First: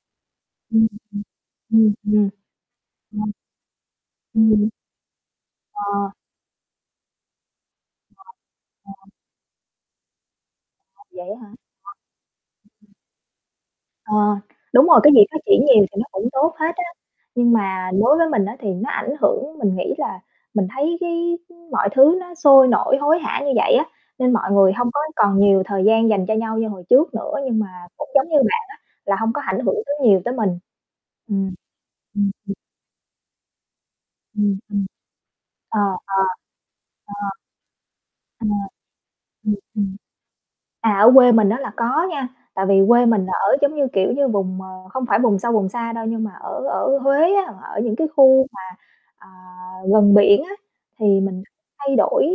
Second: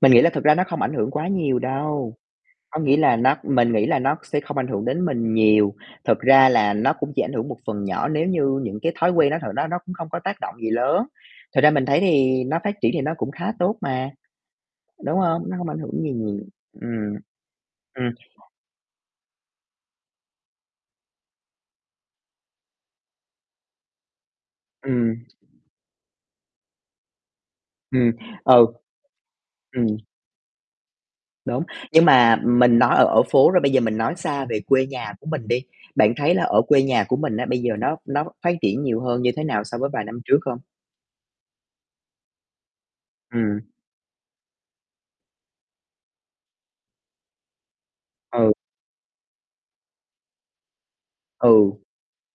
Mình nghĩ là thực ra nó không Ừm, ảnh hưởng quá nhiều ừm. đâu, Ừm, có nghĩa là ừm. Ờ. nó mình nghĩ là nó sẽ không ảnh Ừm. hưởng đến mình nhiều, Ờ. thực ra là nó cũng chỉ ảnh hưởng một phần nhỏ Ờ. nếu như những cái Ờ. thói quen nó thật đó nó cũng không có tác động gì Thật lớn. vậy á hả? Thật ra mình thấy thì nó phát triển Ờ. thì nó cũng khá tốt mà, Ờ, đúng rồi cái đúng gì phát hông? Nó triển hông ảnh nhiều thì hưởng nó gì cũng nhiều. tốt hết á, Ừm, nhưng mà ừm. đối với mình á, thì nó ảnh hưởng. Mình nghĩ là mình thấy cái mọi thứ nó sôi nổi, hối hả như vậy á, nên mọi người hông có Ừm. còn nhiều thời gian dành cho nhau như hồi trước nữa, nhưng mà cũng Ừm, giống như bạn ừ. á, là hông có ảnh hưởng tới Ừm. nhiều tới mình. Ừm. Đúng, nhưng Ừm mà [unintelligible] mình nói ở ở phố rồi bây giờ mình nói xa Ừm, về ừm. quê nhà của mình đi, Ờ, bạn ờ. thấy là ở quê nhà của Ờ. mình á, bây giờ nó nó Ờ. phát triển nhiều hơn như thế Ừm, nào so với ừm. vài năm trước không? À, ở quê mình á, là có nha, tại vì quê mình là ở Ừm. giống như, kiểu như, vùng, ờ, không phải vùng sâu vùng xa đâu nhưng mà ở ở Huế á, ở những cái khu Ừ. mà, ờ, gần biển á, thì mình Ừ. thay đổi,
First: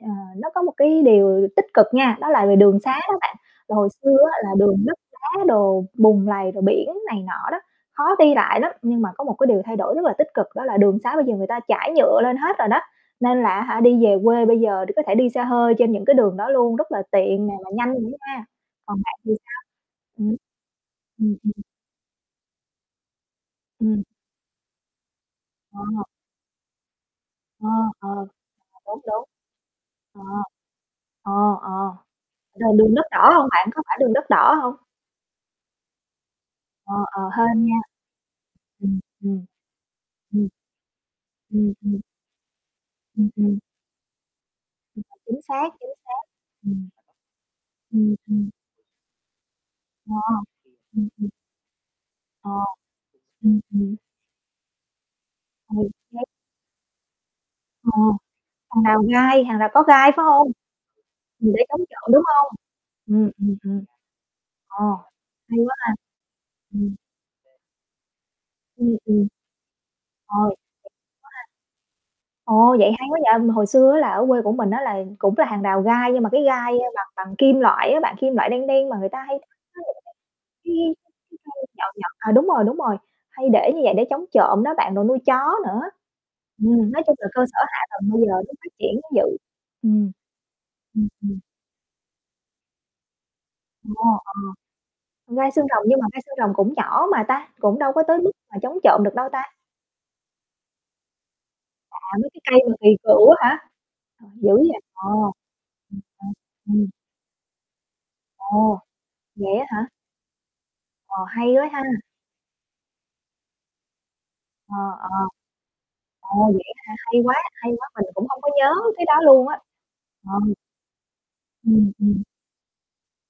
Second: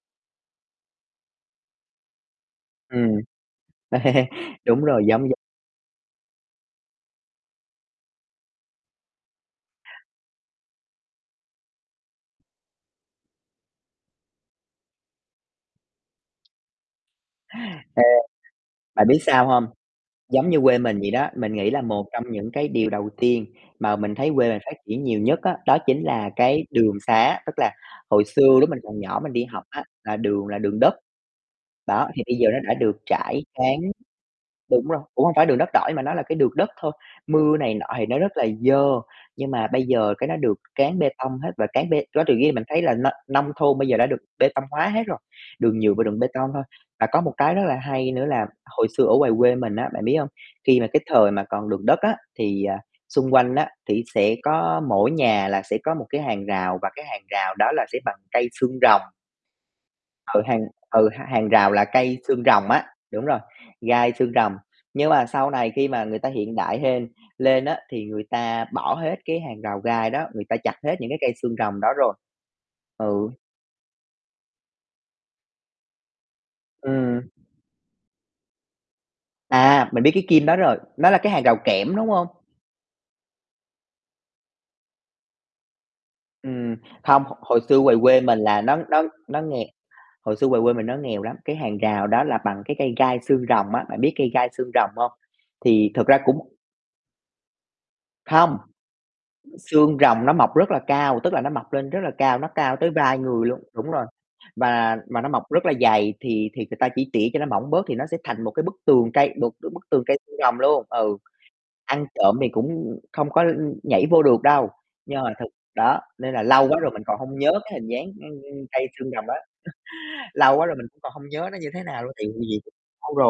ờ, nó có một cái điều tích cực nha, đó là về đường sá Ừm. á bạn. Là hồi xưa á là đường Đúng đất rồi, giống d đá đồ, bùn lầy rồi biển này nọ đó, khó đi lại lắm, nhưng mà có một cái điều thay đổi rất là tích cực đó là đường sá bây giờ người ta trải nhựa lên hết rồi đó, nên là á hả, đi về quê bây giờ có thể đi xe hơi trên những cái đường đó luôn, rất là tiện nè mà nhanh Ê. nữa nha. Còn Bạn bạn biết thì sao sao? hông? Ừm. Giống như quê mình vậy đó, Ừm, mình [unintelligible] nghĩ là một trong những cái điều đầu tiên mà Ừm. mình thấy quê mình phát triển nhiều nhất á, đó Ờ. chính là cái đường sá. Tức Ờ, là ờ, hồi xưa lúc mình đúng, còn nhỏ đúng. mình đi học á, là Ờ. đường là đường đất, Ờ, ờ, đó, thì bây giờ nó đ đã đường được đất đỏ trải, hông bạn, cán có phải đường đất đỏ hông? đúng rồi, cũng hông phải đường đất đỏ nhưng mà nó là cái đường đất thôi, Ờ, ờ, mưa hên này nha. nọ thì nó rất là dơ, Ừm, ừm. nhưng mà bây giờ cái nó Ừm. được cán bê tông hết và Ừm, cán ừm. bê đó tự nhiên mình thấy là n Ừm, nông ừm. thôn bây giờ đã được bê tông hóa hết Ừm, rồi, chính xác, đường chính nhựa và đường xác, bê tông thôi. ừm. Và có một cái rất là hay Ừm, nữa là ừm. hồi xưa ở ngoài quê mình á, bạn Ờ. biết hông? Khi mà cái Ừm, ừm. thời mà còn đường đất á, Ờ, thì, ờ, xung quanh ừm, á, ừm. thì sẽ có mỗi nhà là Ừ, sẽ có một cái [unintelligible] hàng rào và cái hàng rào đó là Ờ, sẽ bằng cây xương hàng rồng. rào gai, hàng rào có gai, phải Ừ, hông? hàng ừ, h hàng Ừm, để rào chống là trộm, cây đúng xương hông? rồng á, đúng Ừm, rồi, ừm, ừm. gai xương rồng. Ồ, Nhưng mà sau hay này quá khi ha. mà người ta hiện đại Ừm. hên lên á, thì người ta bỏ Ừm, hết ừm. cái hàng rào gai đó, Ờ, người ta [unintelligible] chặt hết những cái cây ha. xương rồng đó rồi. Ồ, vậy hay quá Ừ. vậy. Hồi xưa á, là ở quê của mình á, là cũng là hàng rào gai nhưng mà cái gai, a, bằng Ừm. bằng kim loại á, bằng kim loại đen đen mà người ta hay [unintelligible] À, mình biết cái kim đó cái rồi, nó là cái cái hàng rào cây nhọn kẽm, đúng nhọn. hông? À, đúng rồi, đúng rồi, hay để như vậy để chống trộm đó bạn rồi nuôi chó nữa. Ừm, Ừm, nói chung hông, là h cơ sở hồi hạ xưa ngoài tầng bây quê giờ mình nó là phát nó triển nó cũng dữ, nó nghè ừm. hồi xưa ngoài quê mình nó Ừm, nghèo lắm, ừm. cái hàng rào đó là bằng cái cây gai xương rồng á, [unintelligible] bạn Ờ. biết cây gai xương rồng hông? Gai xương rồng Thì nhưng thực mà ra gai xương cũng rồng cũng nhỏ mà ta, cũng đâu có tới mức mà Hông, chống trộm được đâu ta? xương rồng nó mọc rất là cao, tức là nó mọc lên À, rất là mấy cao, cái nó cây mà cao kỳ tới vai cựu người á hả? luôn đúng rồi, Dữ vậy, và ờ. và nó mọc rất là dày [unintelligible] thì thì người Ừm. ta chỉ tỉa cho nó mỏng bớt thì nó sẽ thành một cái bức Ồ, tường cây một vậy á hả? bức tường cây xương rồng luôn ừ, Ồ, hay quá ha. ăn trộm thì cũng không có, ưm, nhảy vô được đâu, Ờ, ờ. nhưng mà thực đó, nên Ồ, là vậy lâu quá á rồi hả? mình còn Hay quá, hông nhớ hay cái quá, hình mình dáng, cũng hông có ưm, nhớ cây cái xương đó rồng á. luôn á. Ờ. Lâu quá rồi mình cũng còn hông nhớ nó như thế Ừm, nào luôn, ừm. tại vì [unintelligible] lâu rồi.